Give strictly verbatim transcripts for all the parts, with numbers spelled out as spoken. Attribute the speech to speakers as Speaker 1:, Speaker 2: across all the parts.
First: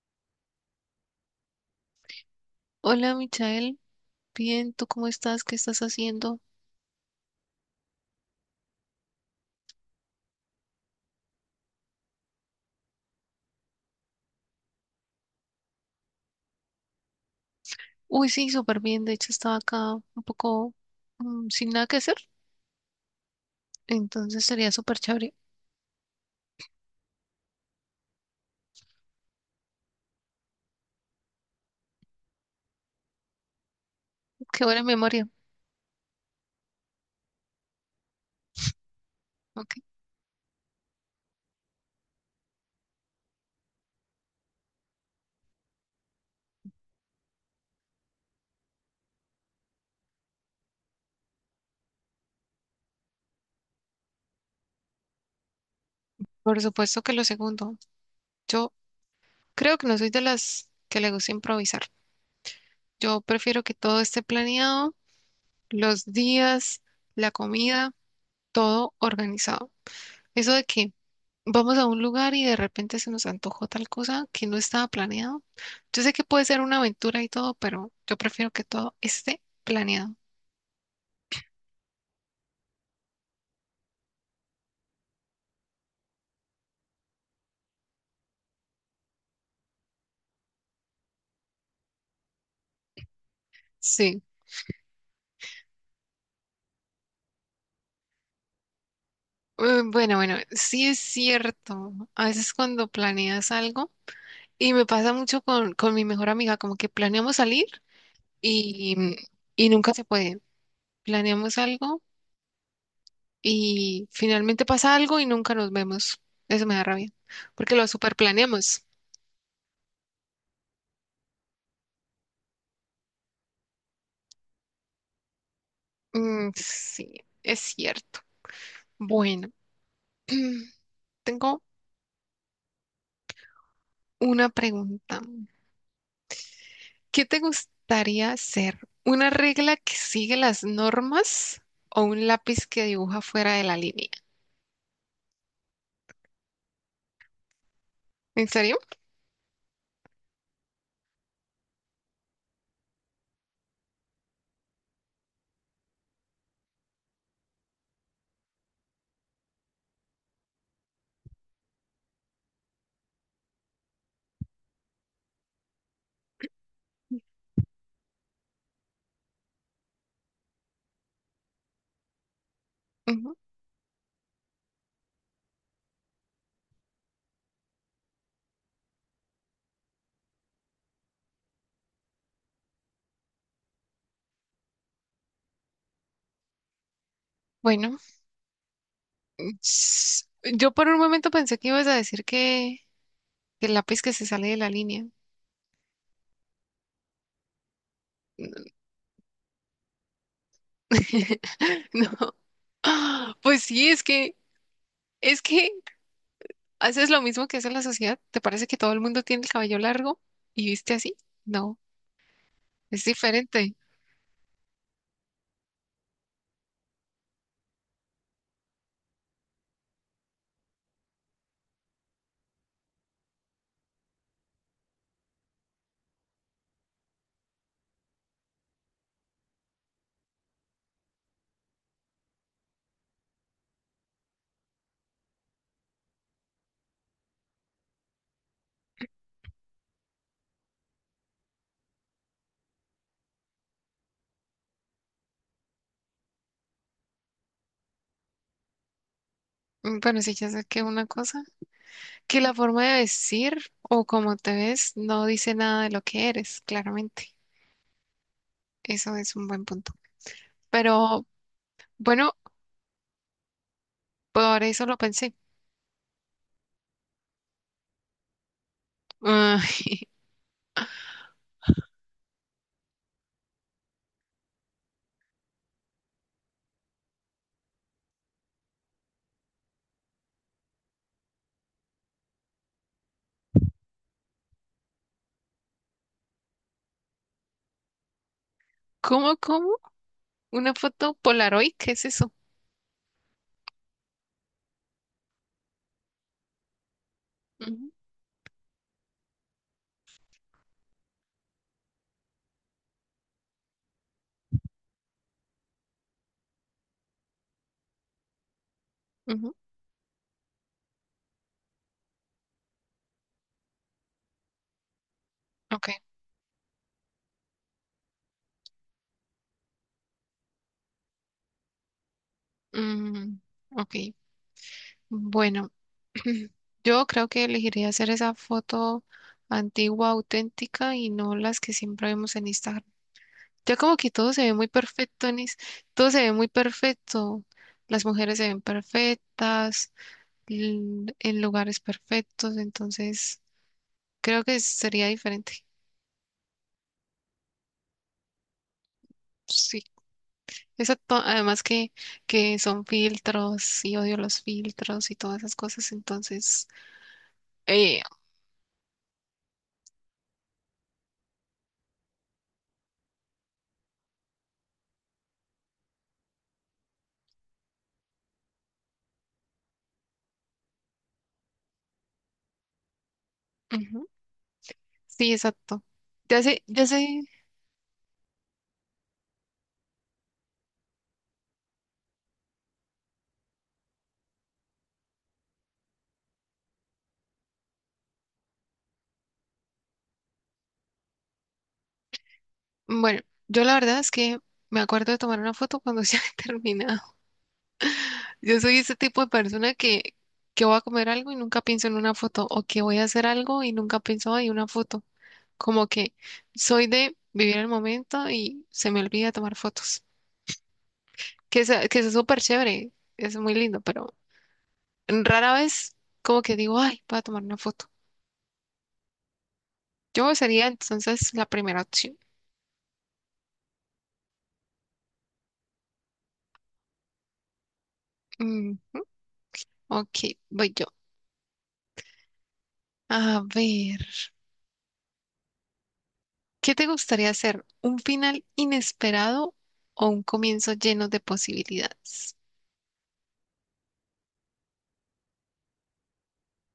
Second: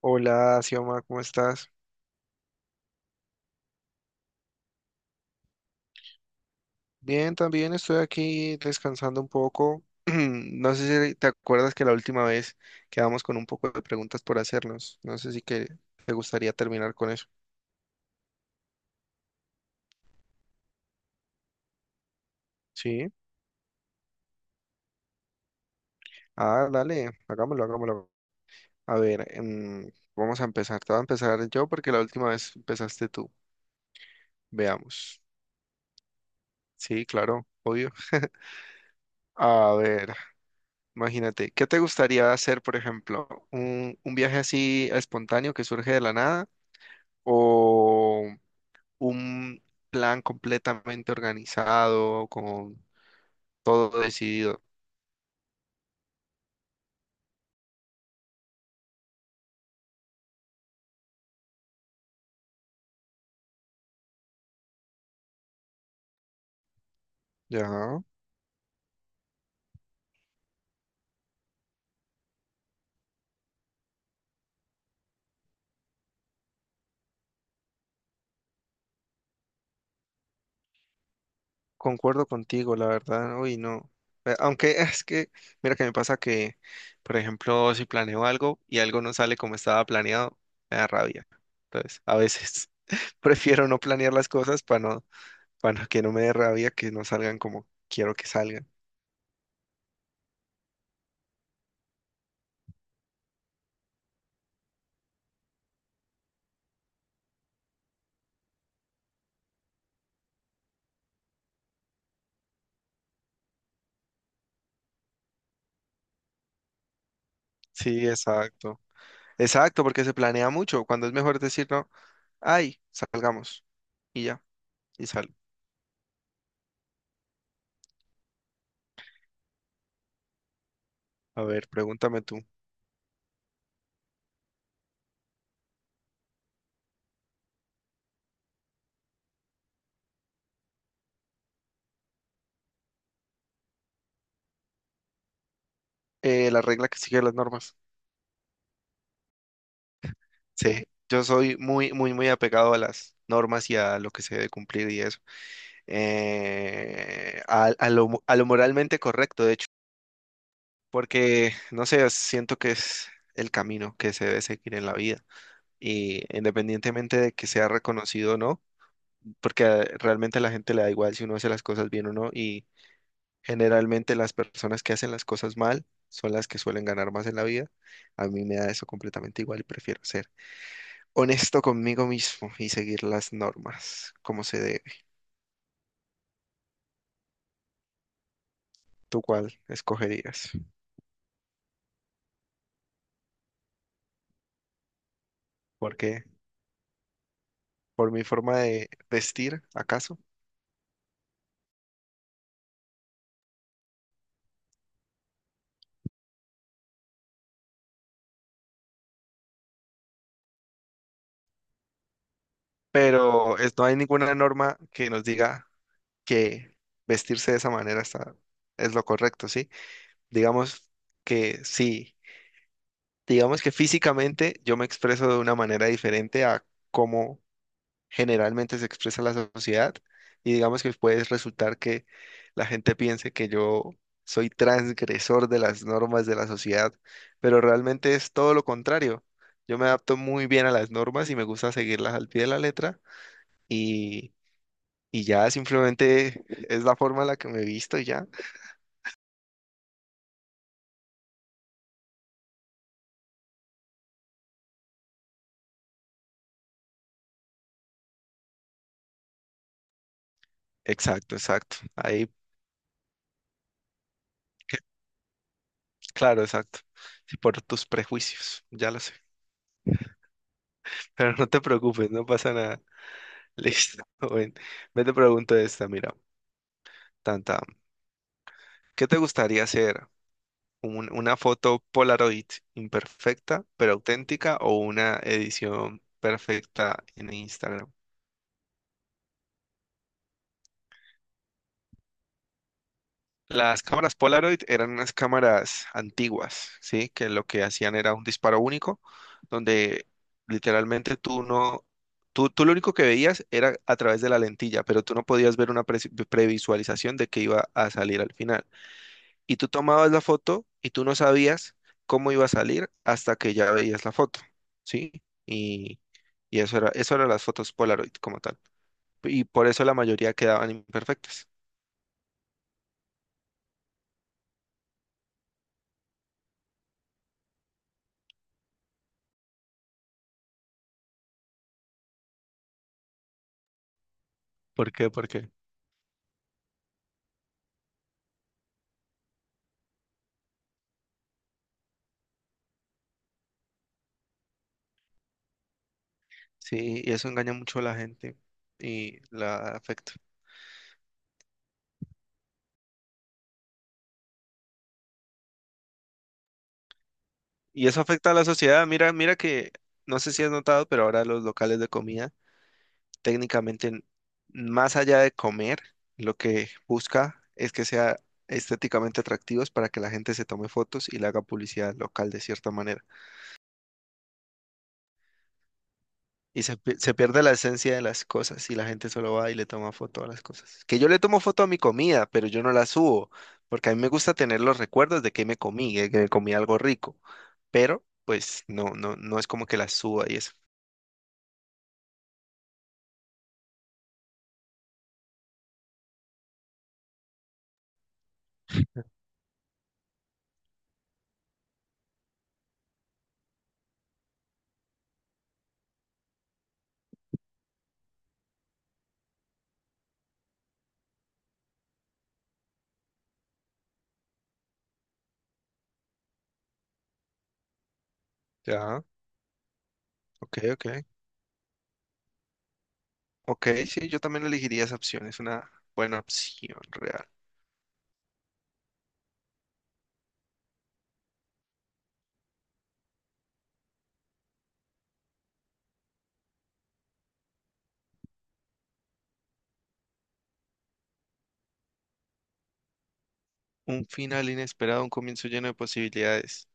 Speaker 1: Hola, Xioma, ¿cómo estás?
Speaker 2: Hola, Michael. Bien, ¿tú cómo estás? ¿Qué estás haciendo?
Speaker 1: Bien, también estoy aquí descansando un poco. No sé si te acuerdas que la última vez quedamos con un poco de preguntas por hacernos. No sé si que te gustaría terminar con eso.
Speaker 2: Uy, sí, súper bien. De hecho, estaba acá un poco mm, sin nada que hacer.
Speaker 1: Sí.
Speaker 2: Entonces sería súper chévere.
Speaker 1: Ah, dale, hagámoslo, hagámoslo. A ver, em, vamos a empezar. Te voy a empezar yo porque la última vez empezaste tú.
Speaker 2: Qué buena
Speaker 1: Veamos.
Speaker 2: memoria.
Speaker 1: Sí, claro, obvio.
Speaker 2: Ok.
Speaker 1: A ver, imagínate, ¿qué te gustaría hacer, por ejemplo? Un, un viaje así espontáneo que surge de la nada o un plan completamente organizado, con todo decidido.
Speaker 2: Por supuesto que lo segundo. Yo creo que no soy de las que le gusta improvisar. Yo prefiero que todo esté planeado, los días, la comida,
Speaker 1: Ya,
Speaker 2: todo organizado. ¿Eso de qué? Vamos a un lugar y de repente se nos antojó tal cosa que no estaba planeado. Yo sé que puede ser una aventura y todo, pero yo prefiero que todo esté planeado.
Speaker 1: concuerdo contigo, la verdad. Uy, no. Eh, Aunque es que, mira que me pasa que, por ejemplo, si planeo algo y algo no sale como estaba planeado, me da rabia. Entonces, a veces prefiero no planear
Speaker 2: Sí.
Speaker 1: las cosas para no, para que no me dé rabia que no salgan como quiero que salgan.
Speaker 2: Eh, Bueno, bueno, sí es cierto. A veces cuando planeas algo, y me pasa mucho con, con mi mejor amiga, como que planeamos salir y, y nunca se puede. Planeamos algo y finalmente pasa algo y nunca nos vemos. Eso me da rabia, porque lo
Speaker 1: Sí,
Speaker 2: super
Speaker 1: exacto.
Speaker 2: planeamos.
Speaker 1: Exacto, porque se planea mucho. Cuando es mejor decir, no, ay, salgamos y ya. Y sal.
Speaker 2: Mm, sí, es cierto. Bueno.
Speaker 1: A
Speaker 2: Tengo
Speaker 1: ver, pregúntame tú.
Speaker 2: una pregunta. ¿Qué te gustaría ser? ¿Una regla que sigue las normas o un lápiz que dibuja fuera de la línea?
Speaker 1: Eh, la regla que sigue las normas.
Speaker 2: ¿En serio?
Speaker 1: Sí, yo soy muy, muy, muy apegado a las normas y a lo que se debe cumplir y eso. Eh, a, a lo, mo- a lo moralmente correcto, de hecho, porque, no sé, siento que es el camino que se debe seguir en la vida. Y independientemente de que sea reconocido o no, porque eh, realmente a la gente le da igual si uno hace las cosas bien o no. y
Speaker 2: Ujú.
Speaker 1: Generalmente las personas que hacen las cosas mal son las que suelen ganar más en la vida. A mí me da eso completamente igual y prefiero ser honesto conmigo mismo y seguir las normas como se debe.
Speaker 2: Bueno,
Speaker 1: ¿Tú cuál
Speaker 2: s-
Speaker 1: escogerías?
Speaker 2: yo por un momento pensé que ibas a decir que, que el lápiz que se sale de la línea.
Speaker 1: ¿Por qué? ¿Por mi forma de vestir, acaso?
Speaker 2: No. Pues sí, es que es que haces lo mismo que hace la sociedad. ¿Te parece que todo el mundo tiene el cabello largo y viste así? No, es
Speaker 1: Pero
Speaker 2: diferente.
Speaker 1: es- no hay ninguna norma que nos diga que vestirse de esa manera está, es lo correcto, ¿sí? Digamos que sí. Digamos que físicamente yo me expreso de una manera diferente a cómo generalmente se expresa la sociedad y digamos que puede resultar que la gente piense que yo soy transgresor de las normas de la sociedad, pero realmente es todo lo contrario. Yo me adapto muy bien a las normas y me gusta seguirlas al pie de la letra y, y ya simplemente es la forma en la que me he visto y ya.
Speaker 2: Mm, pero sí ya saqué una cosa, que la forma de vestir o cómo te ves no dice nada de lo que eres, claramente. Eso es un buen punto. Pero
Speaker 1: Exacto, exacto. Ahí,
Speaker 2: bueno, por eso lo pensé.
Speaker 1: claro, exacto. Sí, por tus prejuicios, ya lo sé.
Speaker 2: Ah.
Speaker 1: Pero no te preocupes, no pasa nada. Listo. Bueno, me te pregunto esta, mira. Tanta. ¿Qué te gustaría hacer? ¿Un- una foto Polaroid imperfecta pero auténtica o una edición perfecta en Instagram?
Speaker 2: ¿Cómo, cómo? ¿Una foto Polaroid? ¿Qué es eso?
Speaker 1: Las cámaras Polaroid eran unas cámaras antiguas, ¿sí? Que lo que
Speaker 2: Ujú,
Speaker 1: hacían era un disparo único, donde literalmente tú no, tú, tú lo único que veías era a través de la lentilla, pero tú no podías ver una pre- previsualización de qué iba a salir al final.
Speaker 2: ujú,
Speaker 1: Y tú tomabas la foto y tú no sabías cómo iba a salir hasta que ya veías la foto, ¿sí?
Speaker 2: ok.
Speaker 1: Y, y eso era, eso eran las fotos Polaroid como tal. Y por eso la mayoría quedaban imperfectas.
Speaker 2: Mm, ok. Bueno, yo creo que elegiría hacer esa foto antigua, auténtica y no las que siempre vemos en Instagram. Ya como que todo se ve muy
Speaker 1: ¿Por qué?
Speaker 2: perfecto,
Speaker 1: ¿Por qué?
Speaker 2: Anis. Todo se ve muy perfecto. Las mujeres se ven perfectas, l- en lugares perfectos, entonces creo que sería diferente.
Speaker 1: Sí, y eso engaña mucho a la gente y la
Speaker 2: Sí.
Speaker 1: afecta.
Speaker 2: Exacto. Además que, que son filtros y odio los filtros y todas esas cosas, entonces...
Speaker 1: Y eso
Speaker 2: eh,
Speaker 1: afecta a la sociedad. Mira, mira que, no sé si has notado, pero ahora los locales de comida técnicamente, más allá de comer, lo que busca es que sea estéticamente atractivos para que la gente se tome fotos y le haga publicidad local de cierta manera.
Speaker 2: ujú. Sí, exacto. Ya sé,
Speaker 1: Y se,
Speaker 2: ya
Speaker 1: pi- se
Speaker 2: sé.
Speaker 1: pierde la esencia de las cosas y la gente solo va y le toma foto a las cosas. Que yo le tomo foto a mi comida, pero yo no la subo, porque a mí me gusta tener los recuerdos de que me comí, de que me comí algo rico, pero pues no, no, no es como que la suba y eso.
Speaker 2: Bueno, yo la verdad es que me acuerdo de tomar una foto cuando ya terminé. Yo soy ese tipo de persona que, que voy a comer algo y nunca pienso en una foto, o que voy a hacer algo y nunca pienso en una foto. Como que soy de vivir el momento y se me olvida tomar fotos. Que es, que es súper chévere, es muy lindo, pero rara vez como que digo, ay, voy a tomar una foto.
Speaker 1: Ya,
Speaker 2: Yo
Speaker 1: ok,
Speaker 2: sería
Speaker 1: ok.
Speaker 2: entonces la primera opción.
Speaker 1: Ok, sí, yo también elegiría esa opción, es una buena opción real.
Speaker 2: Mm, ok, voy yo. A ver, ¿qué te gustaría hacer? ¿Un final inesperado o un comienzo lleno de posibilidades?
Speaker 1: Un final inesperado, un comienzo lleno de posibilidades.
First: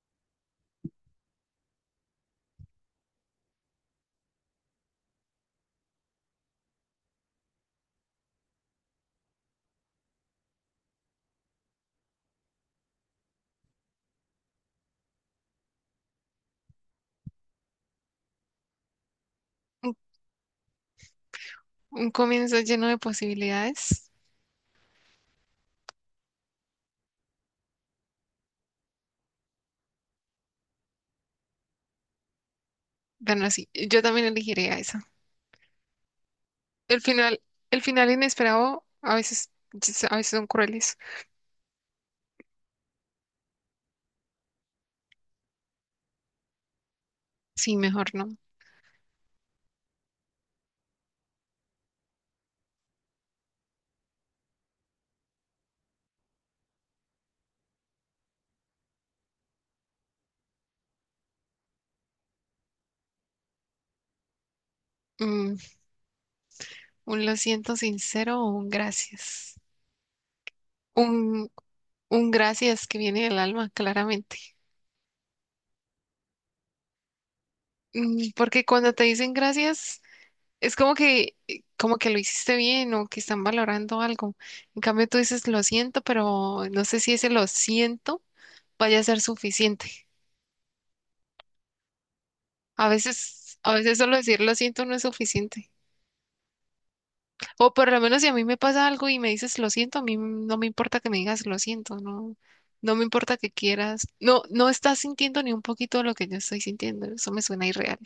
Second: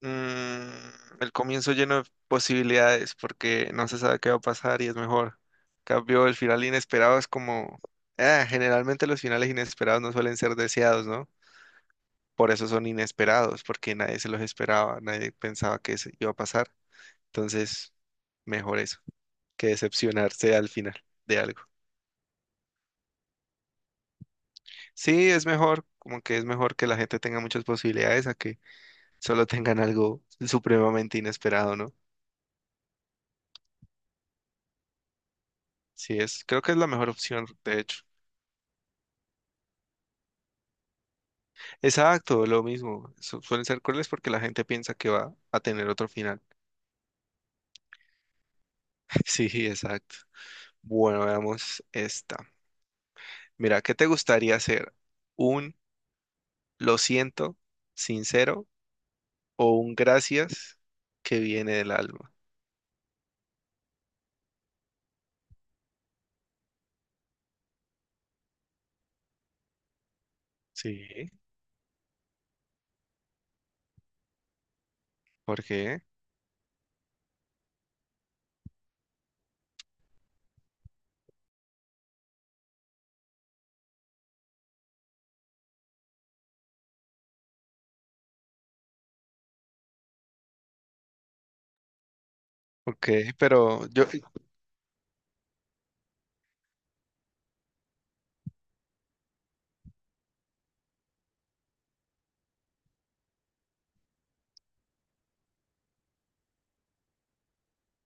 Speaker 1: Mm, el comienzo lleno de posibilidades porque no se sabe qué va a pasar y es mejor. En cambio, el final inesperado es como... Ah, generalmente los finales inesperados no suelen ser deseados, ¿no? Por eso son inesperados, porque nadie se los esperaba, nadie pensaba que eso iba a pasar. Entonces, mejor eso, que decepcionarse al final de algo.
Speaker 2: Un comienzo lleno de posibilidades.
Speaker 1: Sí, es mejor, como que es mejor que la gente tenga muchas posibilidades a que solo tengan algo supremamente inesperado, ¿no?
Speaker 2: Bueno, sí, yo también elegiría esa.
Speaker 1: Sí, es, creo que es la
Speaker 2: El
Speaker 1: mejor
Speaker 2: final,
Speaker 1: opción, de
Speaker 2: el
Speaker 1: hecho.
Speaker 2: final inesperado a veces, yes, a veces son crueles.
Speaker 1: Exacto, lo mismo. Su- suelen ser crueles porque la gente piensa que va a tener otro final.
Speaker 2: Sí, mejor no.
Speaker 1: Sí, exacto. Bueno, veamos esta. Mira, ¿qué te gustaría hacer? ¿Un lo siento, sincero o un gracias que viene del alma?
Speaker 2: Mm, un lo siento sincero o un gracias.
Speaker 1: Sí,
Speaker 2: Un, un gracias que viene del alma, claramente.
Speaker 1: ¿por qué?
Speaker 2: Mm, porque cuando te dicen gracias, es como que, como que lo hiciste bien o que están valorando algo. En cambio, tú dices lo siento, pero no sé si ese lo siento vaya a ser suficiente. A
Speaker 1: Ok,
Speaker 2: veces, a
Speaker 1: pero
Speaker 2: veces
Speaker 1: yo,
Speaker 2: solo decir lo siento no es suficiente. O por lo menos si a mí me pasa algo y me dices lo siento, a mí no me importa que me digas lo siento, no, no me importa que quieras. No, no estás sintiendo ni un poquito lo que yo estoy sintiendo. Eso me suena irreal.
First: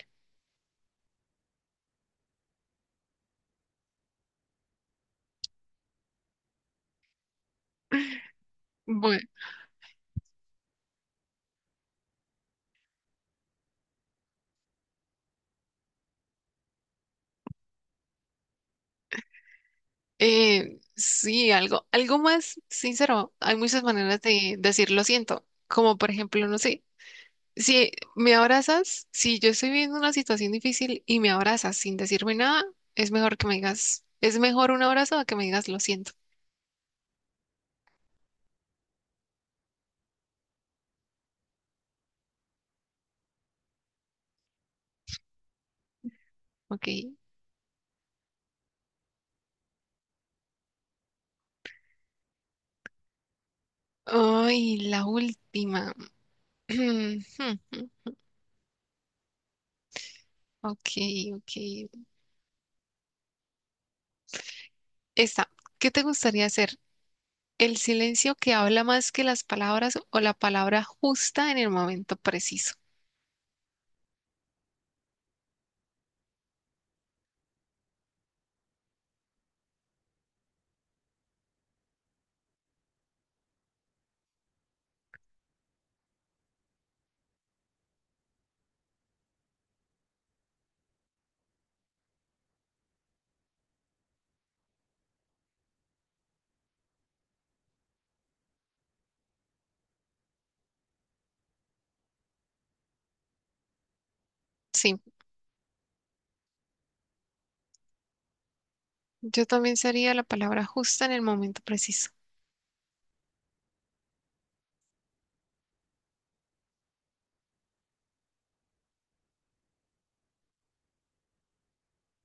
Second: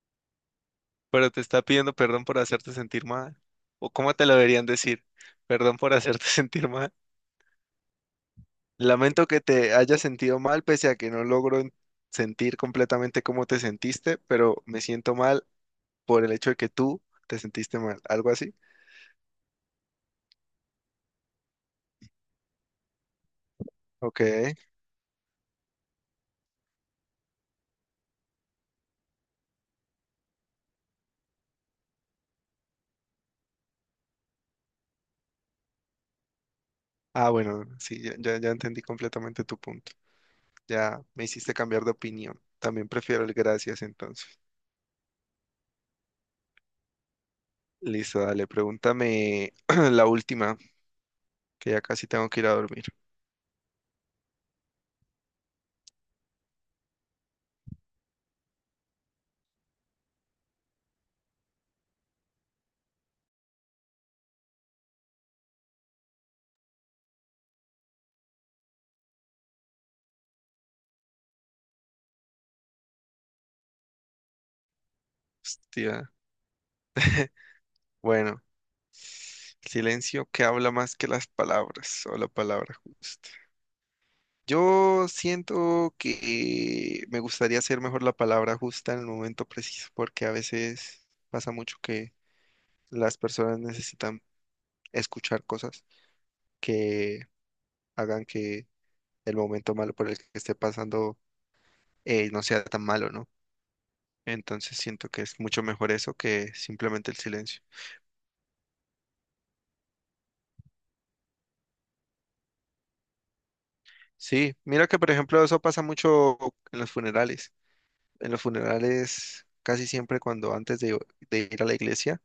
Speaker 1: pero te está pidiendo perdón por hacerte sentir mal. ¿O cómo te lo deberían decir? Perdón por hacerte sentir mal.
Speaker 2: Bueno,
Speaker 1: Lamento que te hayas sentido mal, pese a que no logro en- sentir completamente cómo te sentiste, pero me siento mal por el hecho de que tú te sentiste mal. ¿Algo así?
Speaker 2: eh, sí, algo, algo más sincero. Hay muchas maneras
Speaker 1: Ok.
Speaker 2: de decir lo siento, como por ejemplo, no sé. Si me abrazas, si yo estoy viviendo una situación difícil y me abrazas sin decirme nada, es mejor que me digas, es mejor un abrazo a que me digas lo siento,
Speaker 1: Ah, bueno, sí, ya, ya, ya entendí completamente tu punto. Ya me hiciste cambiar de opinión. También prefiero el gracias entonces.
Speaker 2: ¿ok?
Speaker 1: Listo, dale, pregúntame la última, que ya casi tengo que ir a dormir.
Speaker 2: Ay, la última. Ok, ok. Esta, ¿qué te gustaría hacer? ¿El silencio que habla más que las palabras o la palabra justa en el momento preciso?
Speaker 1: Hostia. Bueno, silencio que habla más que las palabras o la palabra justa. Yo siento que me gustaría hacer mejor la palabra justa en el momento preciso, porque a veces pasa mucho que las personas necesitan escuchar cosas que hagan que el momento malo por el que esté pasando eh, no sea tan malo, ¿no? Entonces
Speaker 2: Sí,
Speaker 1: siento que es mucho mejor eso que simplemente el silencio.
Speaker 2: yo también sería la palabra justa en el momento preciso.
Speaker 1: Sí, mira que por ejemplo eso pasa mucho en los funerales. En los funerales casi siempre cuando antes de de ir a la iglesia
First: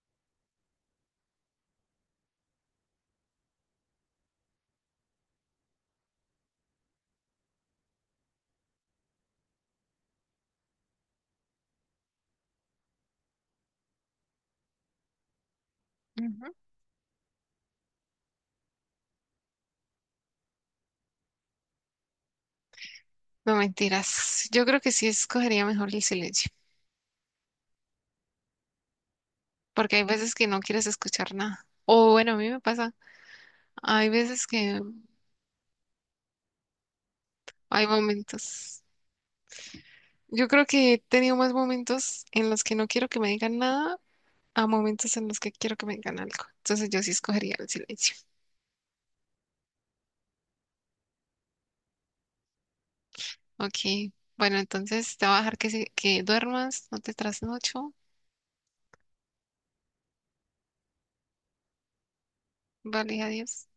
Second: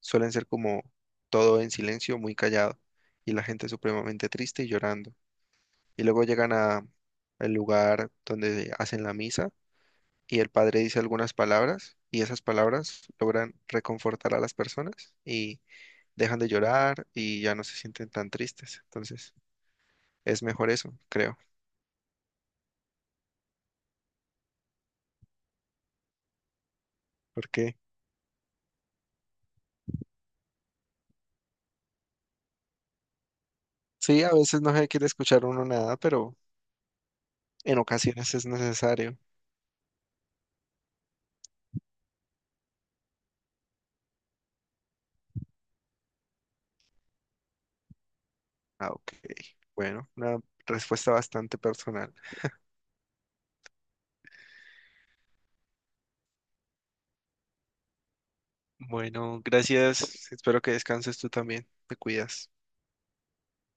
Speaker 1: suelen ser como todo en silencio, muy callado, y la gente supremamente triste y llorando. Y luego llegan a el lugar donde hacen la misa y el padre dice algunas palabras y esas palabras logran reconfortar a las personas y dejan de
Speaker 2: Ujú.
Speaker 1: llorar y ya no se sienten tan tristes. Entonces, es mejor eso, creo,
Speaker 2: No mentiras, yo creo que sí escogería mejor el silencio.
Speaker 1: porque
Speaker 2: Porque hay veces que no quieres escuchar nada. O bueno, a mí me pasa, hay
Speaker 1: sí, a
Speaker 2: veces
Speaker 1: veces no
Speaker 2: que
Speaker 1: se quiere escuchar uno nada, pero en
Speaker 2: hay
Speaker 1: ocasiones es
Speaker 2: momentos.
Speaker 1: necesario.
Speaker 2: Yo creo que he tenido más momentos en los que no quiero que me digan nada a momentos en los que quiero que me digan algo. Entonces yo sí escogería el silencio.
Speaker 1: Ah, ok. Bueno, una respuesta bastante personal.
Speaker 2: Ok, bueno, entonces te voy a dejar que, se- que duermas, no te trasnocho.
Speaker 1: Bueno, gracias. Espero que descanses tú también. Te cuidas.
Speaker 2: Vale, adiós.